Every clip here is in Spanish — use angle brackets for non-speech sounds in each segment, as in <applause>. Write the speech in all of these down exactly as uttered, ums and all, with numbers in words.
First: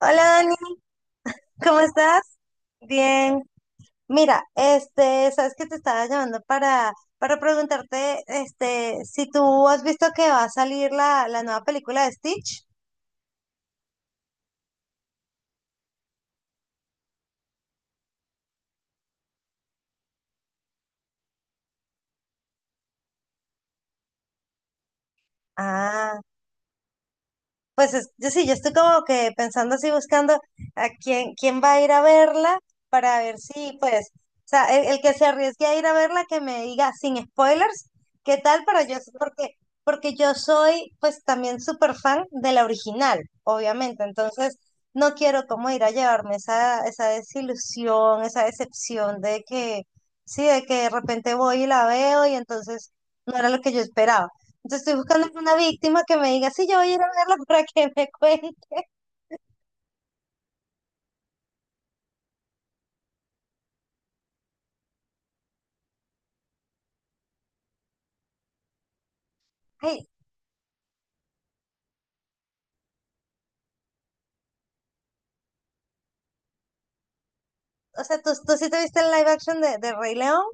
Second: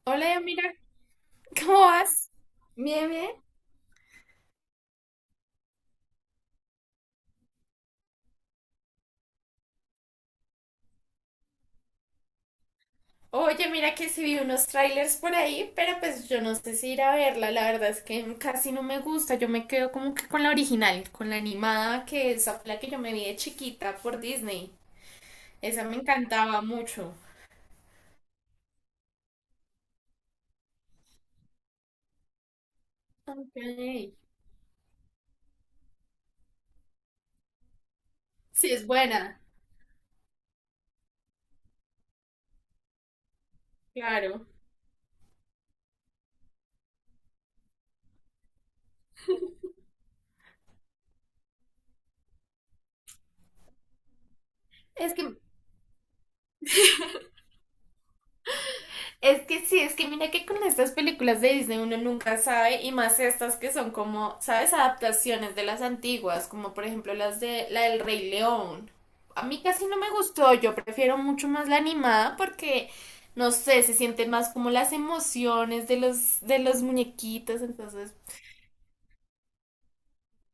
Hola Hola, Dani, mira, ¿cómo ¿cómo estás? vas? Bien, bien. Bien. Mira, este, sabes que te estaba llamando para, para preguntarte, este, si tú has visto que va a salir la, la nueva película de Stitch. Oye, mira que sí vi unos trailers por ahí, pero pues yo no sé si ir a verla, la verdad es que casi no me gusta, yo me quedo como que con la original, con la animada, que esa fue la que yo me vi de chiquita por Disney, esa me Ah. encantaba mucho. Pues es- yo sí, yo estoy como que pensando así, buscando a quién, quién va a ir a verla para ver si, pues, Ok. o sea, el, el que se arriesgue a ir a verla, que me diga sin spoilers, qué tal, Sí, pero es yo, s- buena, porque, porque yo soy, pues, también súper fan de la original, obviamente, claro. entonces no quiero como ir a llevarme esa, esa desilusión, esa decepción de que, sí, de que de repente voy y la veo y entonces no era lo que yo esperaba. Entonces estoy Es buscando que una víctima que me diga, sí, yo voy a ir a verla para que me cuente. Es que sí, es que mira que con estas películas de Disney uno nunca sabe, y más estas que son como, ¿sabes? Adaptaciones de las antiguas, como por ejemplo las de la del Rey León. A mí casi no Ay, me gustó, yo prefiero mucho más la animada porque, no sé, se sienten más como las emociones de los, de los muñequitos, o entonces... sea, ¿tú, tú sí te viste el live action de, de Rey León?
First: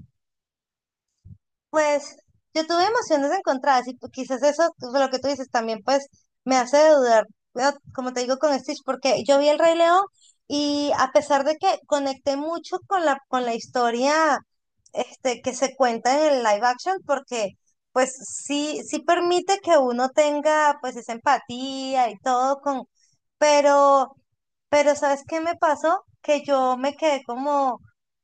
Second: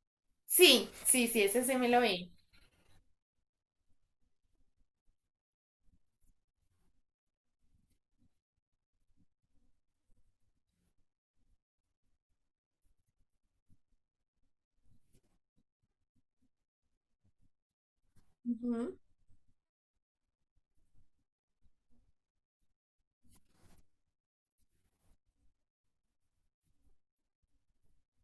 Sí, sí, sí, ese se me lo Pues vi. yo tuve emociones encontradas y pues, quizás eso, pues, lo que tú dices también, pues me hace dudar, pero, como te digo con Stitch, porque yo vi El Rey León y a pesar de que conecté mucho con la, con la historia este, que se cuenta en el live action, porque pues sí, Ujú. sí permite que uno tenga pues esa empatía y todo con, pero... Pero ¿sabes qué me pasó? Que yo me quedé como,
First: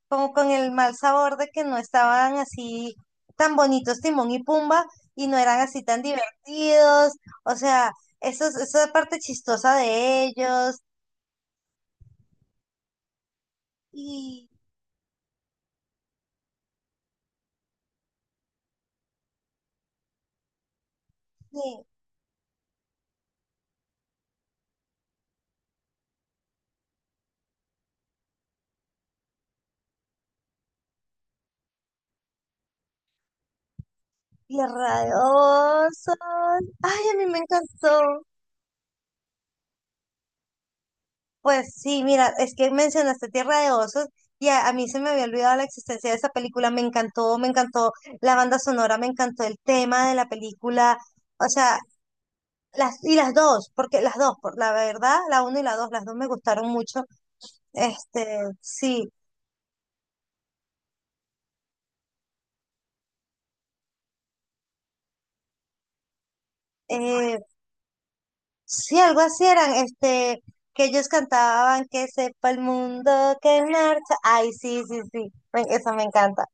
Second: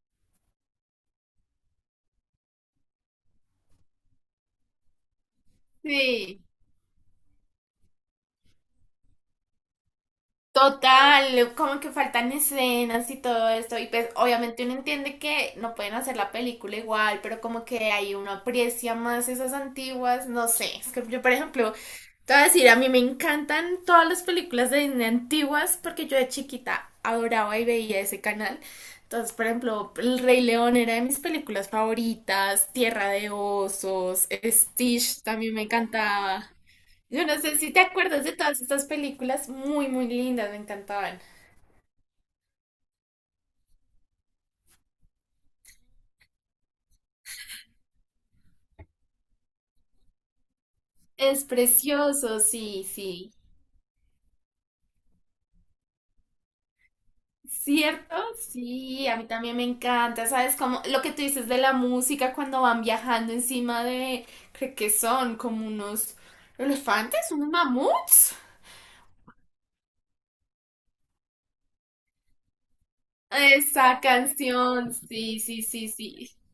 como con el mal sabor de que no estaban así tan bonitos Timón y Pumba y no eran así tan Sí. divertidos. O sea, eso, es- eso es parte chistosa de ellos. Total, como que faltan escenas y todo esto, y pues Y, obviamente uno entiende que no pueden hacer la película igual, pero como que ahí uno aprecia más esas antiguas, no sé, es que yo por ejemplo, y, te voy a decir, a mí me encantan todas las películas de Disney antiguas porque yo de chiquita adoraba y veía ese canal, entonces por ejemplo, El Rey León era de mis películas favoritas, Tierra de Osos, y Stitch también me radiosos. encantaba. Ay, a mí Yo no me sé si te acuerdas encantó. de todas estas películas muy, muy lindas, me encantaban. Pues sí, mira, es que mencionaste Tierra de Osos y a, a mí se me había olvidado la existencia de esa película. Me encantó, me encantó la banda sonora, me encantó el tema de la película. Es O sea, precioso, sí, las, y sí. las dos, porque las dos, por la verdad, la uno y la dos, las dos me gustaron mucho. ¿Cierto? Este, Sí, sí. a mí también me encanta, ¿sabes? Como lo que tú dices de la música cuando van viajando encima de, creo que son como unos elefantes, eh, unos mamuts. Sí, algo así eran, este, que ellos cantaban que sepa el mundo que Esa marcha. Ay, sí, canción, sí, sí, sí, me- sí, sí, esa me sí. encanta,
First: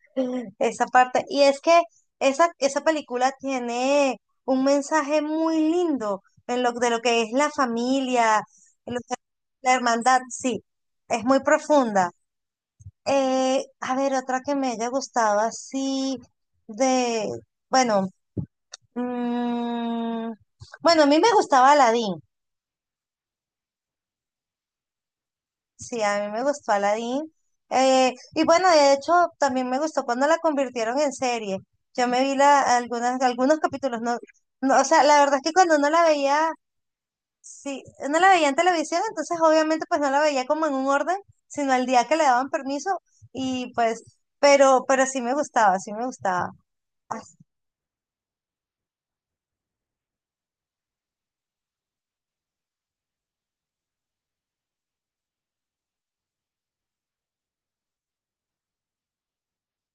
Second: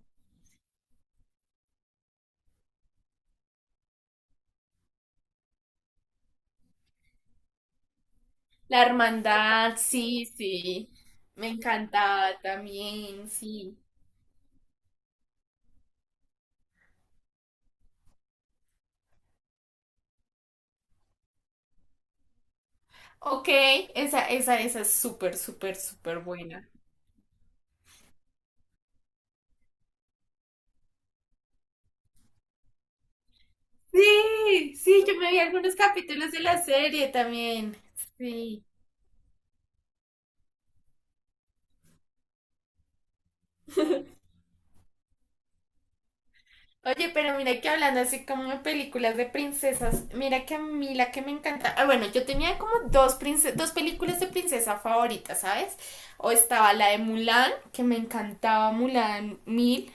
esa parte. Y es que esa, esa película tiene un mensaje muy lindo en lo, de lo que es la familia, La en lo que- la hermandad, hermandad, sí, sí, sí. es muy Me profunda. encantaba también, Eh, sí. A ver, otra que me haya gustado así de, bueno, mm, bueno, a mí me gustaba Aladdin. Ok, esa, esa, esa es súper, súper, Sí, súper a mí me buena. gustó Aladdin. Eh, y bueno, de hecho, también me gustó cuando la convirtieron en serie. Yo me vi la, algunas, algunos capítulos, no, Sí, no, o sea, sí, yo la me verdad vi es que algunos cuando uno la capítulos de veía, la serie también. sí, uno la veía en Sí. televisión, entonces obviamente pues no la veía como en un orden, sino al día que le daban permiso y pues, pero, pero sí me gustaba, sí me gustaba. Oye, pero mira que hablando así como de películas de princesas, mira que a mí la que me encanta. Ah, bueno, yo tenía como dos, prince- dos películas de princesa favoritas, ¿sabes? O estaba la de Mulan, que me encantaba Mulan mil,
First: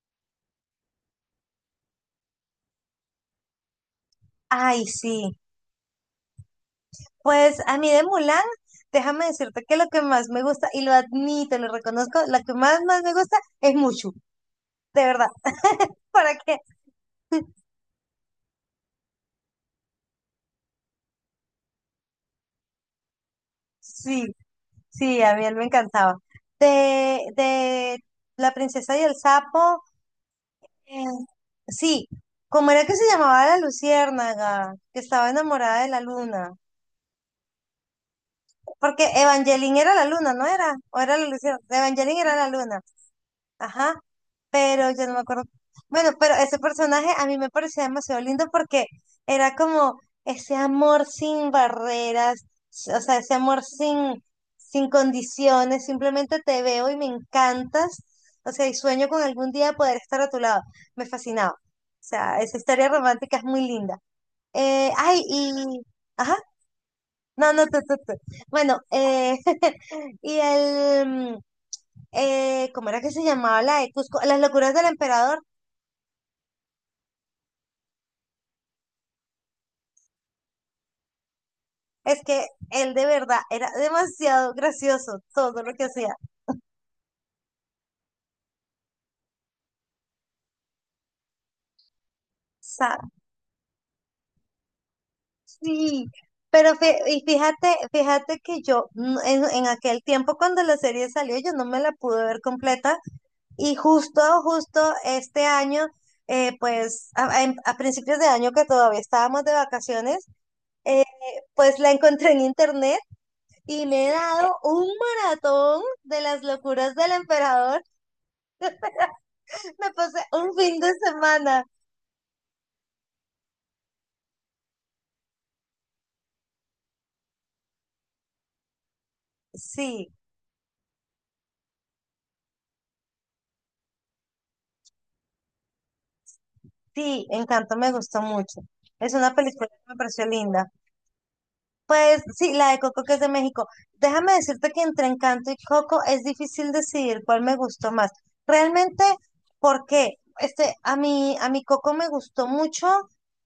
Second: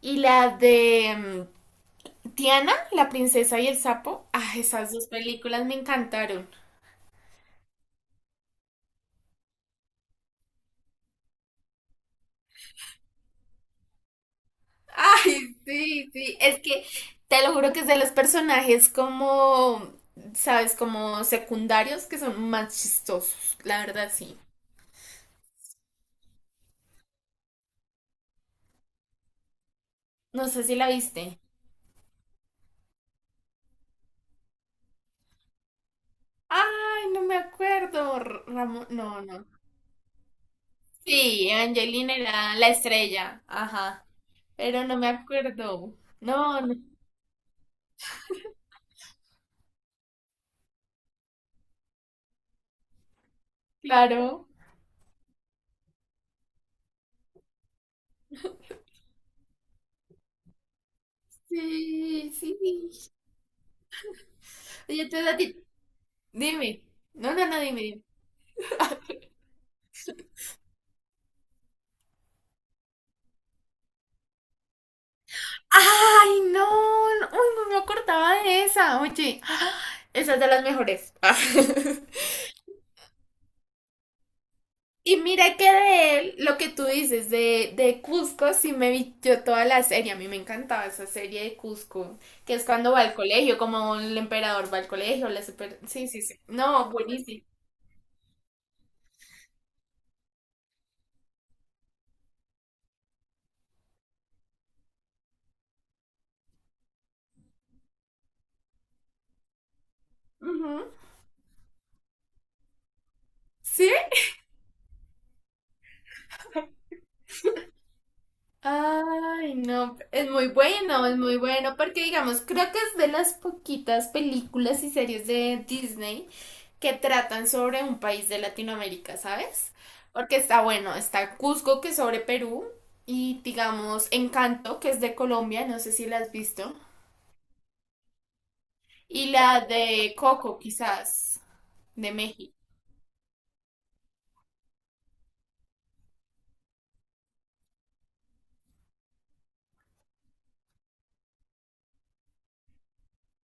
y la de mm, Tiana, la princesa y el sapo. Ah, Ay, esas dos sí. películas me encantaron. Pues a mí de Mulan, déjame decirte que lo que más me gusta, y lo admito, lo reconozco, lo que más, más me gusta es Mushu. De verdad, Ay, <laughs> sí, para sí, que es que te lo juro que es de los personajes como, sabes, como secundarios que son más chistosos, la verdad sí, sí. sí, a mí él me encantaba. De, de La princesa y el sapo, No sé si la eh, viste. sí, ¿cómo era que se llamaba la luciérnaga? Que estaba enamorada de la luna. Ay, no me acuerdo, R- Ramón, Porque no, no. Evangeline era la luna, ¿no era? ¿O era la Sí, luciérnaga? Angelina Evangeline era la era la luna. estrella, Ajá. ajá, pero Pero no ya me no me acuerdo. acuerdo. Bueno, pero ese No, no, personaje a mí me parecía demasiado lindo porque era como ese amor sin barreras, s- o sea, ese amor sin, claro. sin condiciones, simplemente te veo y me encantas, o sea, y sueño con algún día poder estar a tu lado. Me fascinaba. O Sí, sea, esa sí. historia romántica es muy linda. Eh, Oye, Ay, entonces a y... ti, Ajá, dime. No, no, no, no, no, tú, dime, tú, dime. tú. Bueno, eh, <laughs> y el... mm, eh, ¿cómo era que se llamaba la de Cusco? Las locuras del emperador. ¡Ay, no! No, ¡uy, no me acordaba de esa! Oye, <gasps> ¡ah! Esa es de las mejores. Es <laughs> que él de verdad era demasiado Y gracioso mira todo que lo que hacía. de O él, lo que tú dices de, de Cusco, sí me vi yo toda la serie. A mí me encantaba esa serie de Cusco, que es cuando sea, va al colegio, como el emperador va al colegio, la super... sí. Sí, sí, sí. Pero No, fí- y buenísimo. fíjate, fíjate que yo mm, en, en aquel tiempo cuando la serie salió, yo no me la pude ver completa. Y justo, justo este año, eh, pues a, a- en- a principios de año que todavía estábamos de vacaciones, Ujú. eh, pues la encontré en internet y Sí. me he dado un maratón de las locuras del emperador. Ay, <laughs> Me no, pasé es muy un fin de bueno, es muy semana. bueno, porque digamos, creo que es de las poquitas películas y series de Disney que tratan sobre un país de Latinoamérica, ¿sabes? Sí. Porque está bueno, está Cusco, que es sobre Perú, y digamos, Encanto, que es de Colombia, no sé si la has visto, Sí, Encanto me gustó mucho. Es y una la película que me de pareció Coco, linda. quizás, de Pues sí, México. la de Coco que es de México. Déjame decirte que entre Encanto y Coco es difícil decidir cuál me gustó más. Realmente, ¿por qué? Este, a mí, a mi Coco me gustó mucho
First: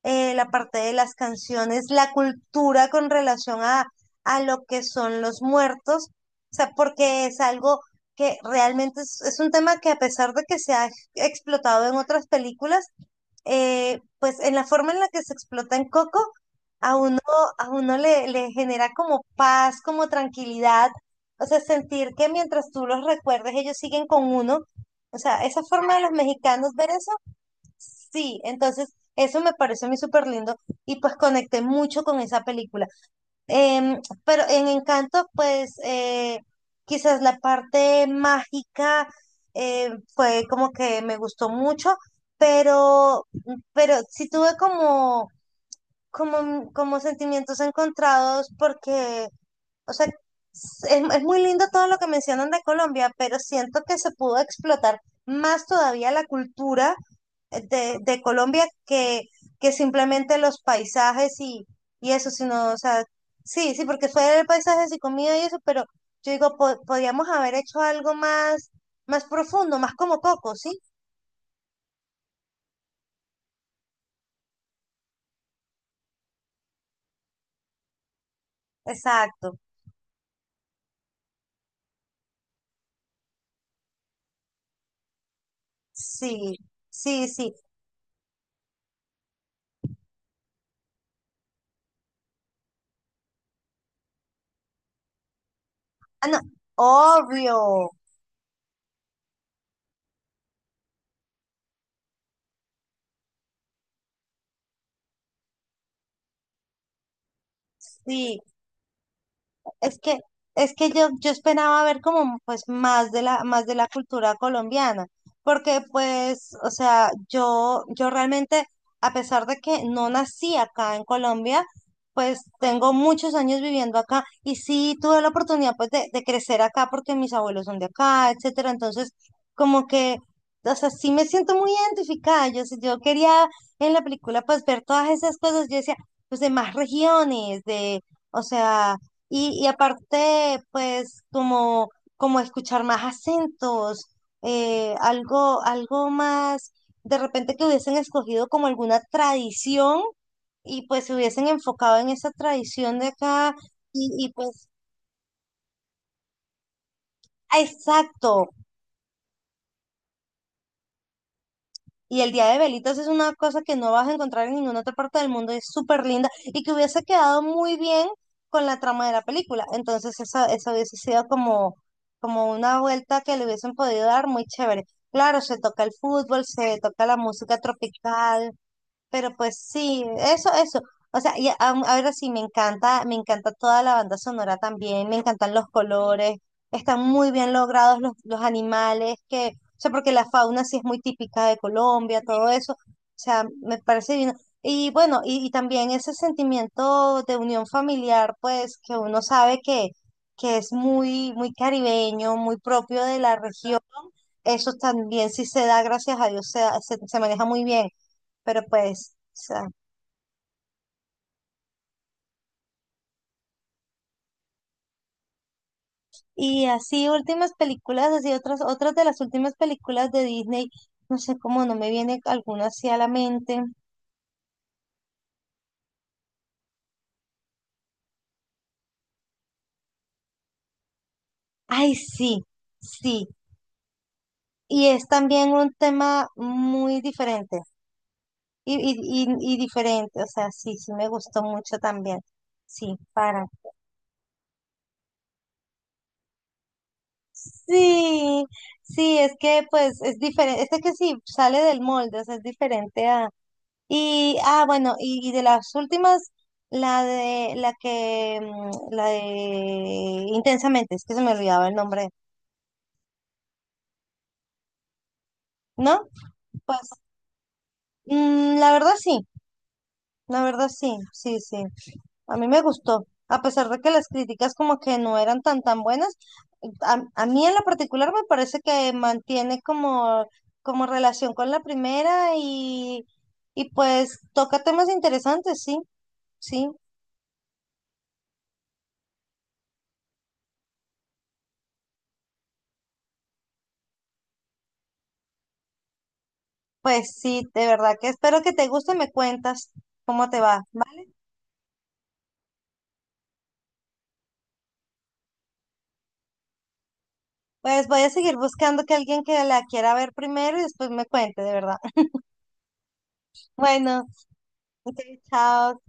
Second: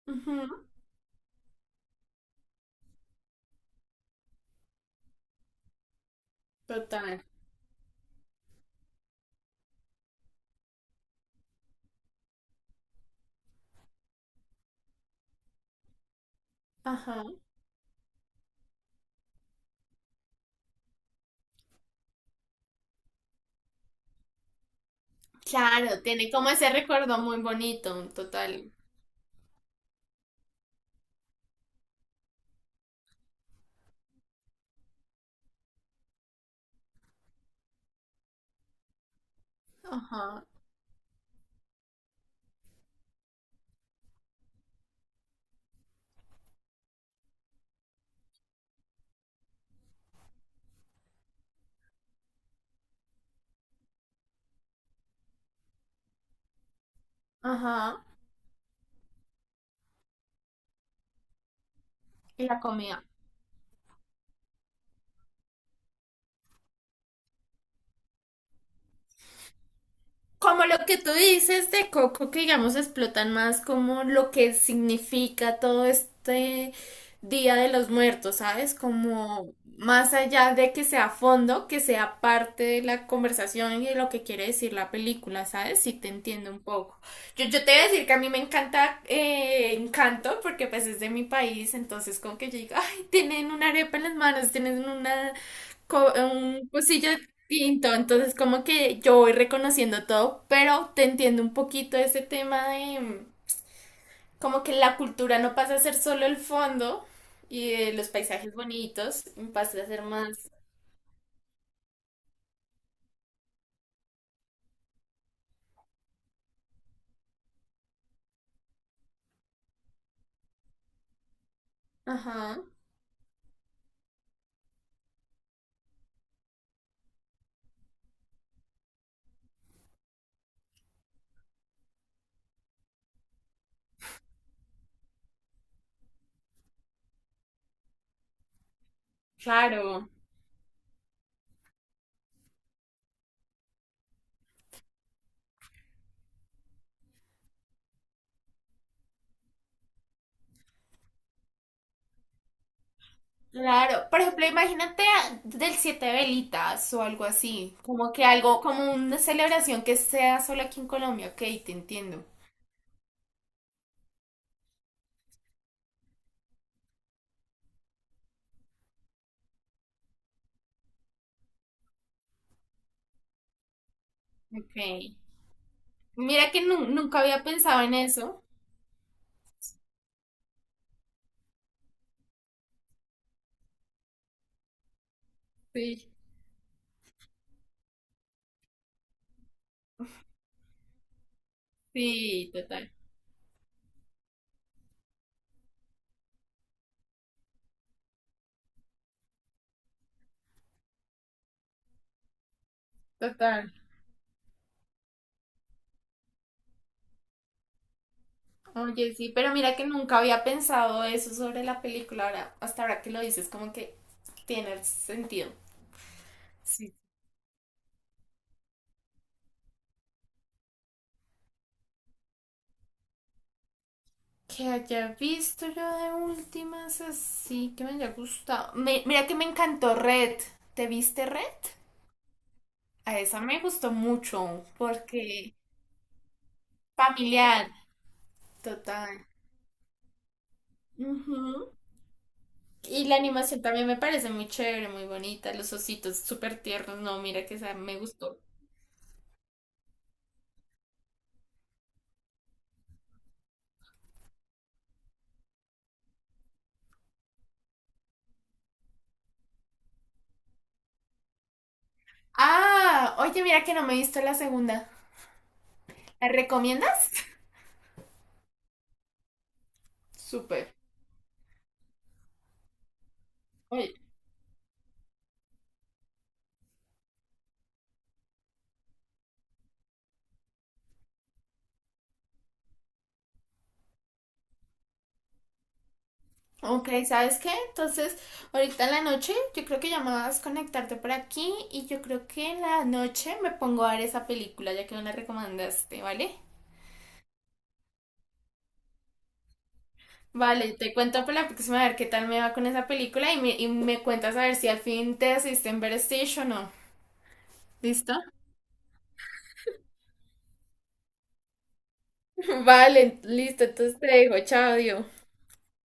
eh, la Ujú. parte de las canciones, la cultura con relación a, a lo que son los muertos. O sea, Total. porque es algo que realmente es es un tema que a pesar de que se ha explotado en otras películas, eh, pues en la forma en la que se explota en Coco, a uno, Ajá. a uno le, le genera como paz, como tranquilidad, o sea, sentir que mientras tú los recuerdes, ellos siguen con uno. O sea, esa forma de Claro, los tiene como ese mexicanos ver eso, recuerdo muy bonito, sí, total. entonces eso me pareció a mí súper lindo y pues conecté mucho con esa película. Em, pero en Encanto, pues eh, quizás la parte mágica eh, fue Ajá, como que me gustó mucho, pero, pero sí tuve como, como, como sentimientos encontrados porque, o sea, es, es muy lindo todo lo que mencionan de Colombia, pero siento que se pudo explotar más todavía la cultura de, ajá. de Colombia que, que simplemente los paisajes y, y eso, Y la sino, o comida. sea, sí, sí, porque fue el paisaje y comida y eso, pero yo digo, po- podríamos haber hecho algo más, más profundo, más como Coco, Como ¿sí? lo que tú dices de Coco, que digamos explotan más como lo que significa todo este Día de los Muertos, ¿sabes? Exacto, Como más allá de que sea fondo, que sea parte de la conversación y de lo que quiere decir la película, ¿sabes? Sí te entiendo sí, un poco. sí, Yo, sí. yo te voy a decir que a mí me encanta eh, Encanto, porque pues es de mi país, entonces como que yo digo, ay, tienen una arepa en las manos, tienen una co- Ah, no, un cursillo obvio, distinto, entonces como que yo voy reconociendo todo, pero te entiendo un poquito ese tema de mm, como que la cultura no pasa a ser solo el fondo y eh, los sí. paisajes bonitos, pasa a Es ser que, más... es que yo, yo esperaba ver como pues más de la, más de la cultura colombiana, porque pues, o sea, yo, yo realmente, a pesar de que no nací acá en Colombia, pues Ajá. tengo muchos años viviendo acá y sí tuve la oportunidad pues de, de crecer acá porque mis abuelos son de acá, etcétera. Entonces, como que, o sea, sí me siento muy identificada. Yo, sí- yo quería en la película pues ver todas esas cosas. Yo decía, pues de más regiones, de, o sea y, y Claro. aparte, pues, como, como escuchar más acentos, eh, algo, algo más, de repente que hubiesen escogido como alguna tradición y pues se hubiesen enfocado en esa tradición de acá y, Claro, por y ejemplo, pues, imagínate a- del Siete Velitas o algo ah, así, como que exacto, algo, como una celebración que sea solo aquí en Colombia, ok, te y entiendo. el día de velitas es una cosa que no vas a encontrar en ninguna otra parte del mundo, y es súper linda y que hubiese quedado muy bien con la trama de la película. Entonces esa, esa hubiese sido como, como una vuelta que le hubiesen podido dar muy Ok. chévere. Claro, se toca el fútbol, Mira que se nu- toca la nunca había música pensado en eso. tropical, pero pues sí, eso, eso. O sea, y a- ahora sí, me encanta, me encanta toda la banda sonora también, me encantan los Sí, colores, están muy bien logrados los, los animales, que, o sea, porque la fauna sí es muy típica de Colombia, todo sí, eso. O total. sea, me parece bien. Y bueno, y, y también ese sentimiento de unión familiar, pues, que uno sabe que, que es muy, muy caribeño, muy propio de la Total. región, eso también sí se da, gracias a Dios, se da- se se maneja muy bien pero Oye, pues, sí, o pero sea, mira que nunca había pensado eso sobre la película. Ahora, hasta ahora que lo dices, como que tiene sentido. y Sí. así últimas películas, así otras, otras de las últimas películas de Disney, no sé cómo no me viene alguna así a la mente. Que haya visto yo de últimas así, que me haya gustado. Me- mira que me encantó Red. ¿Te viste Red? Ay, sí, sí, A esa me gustó mucho y es también porque un tema muy diferente, familiar, y, y, total. y, y diferente, o sea, sí, sí me gustó Ujú. mucho también, sí, Y la para. animación también me parece muy chévere, muy bonita. Los ositos súper tiernos. No, mira que esa me gustó. Sí, sí, es que pues es diferente, es que sí, sale del molde, o sea, es diferente a y, ah, bueno, y, y de las últimas, la de, la que, mm, la de Intensamente, es que se me olvidaba el nombre, Ah, oye, mira que no me he visto la segunda. ¿no? ¿Me Pues, recomiendas? mm, la verdad sí, la Súper. verdad sí, sí, sí, a mí me gustó, a pesar de que Oye, las críticas como que no eran tan tan buenas, a, a mí en lo particular me parece que mantiene como, como relación con la primera y, y pues toca temas interesantes, sí, sí. ok, ¿sabes qué? Entonces, ahorita en la noche, yo creo que ya me vas a conectarte por aquí y yo creo que en la noche me pongo a ver esa película, ya que me la recomendaste, ¿vale? Pues sí, de verdad que espero que te guste, me cuentas cómo te va. Vale, ¿Va? te cuento para la próxima a ver qué tal me va con esa película y me, y me cuentas a ver si al fin te asiste en Better Station o no. Pues voy a ¿Listo? seguir buscando que alguien que la quiera ver primero y después me cuente, de verdad. <laughs> <laughs> Vale, listo, entonces Bueno, te dejo, chao, ok, adiós. chao.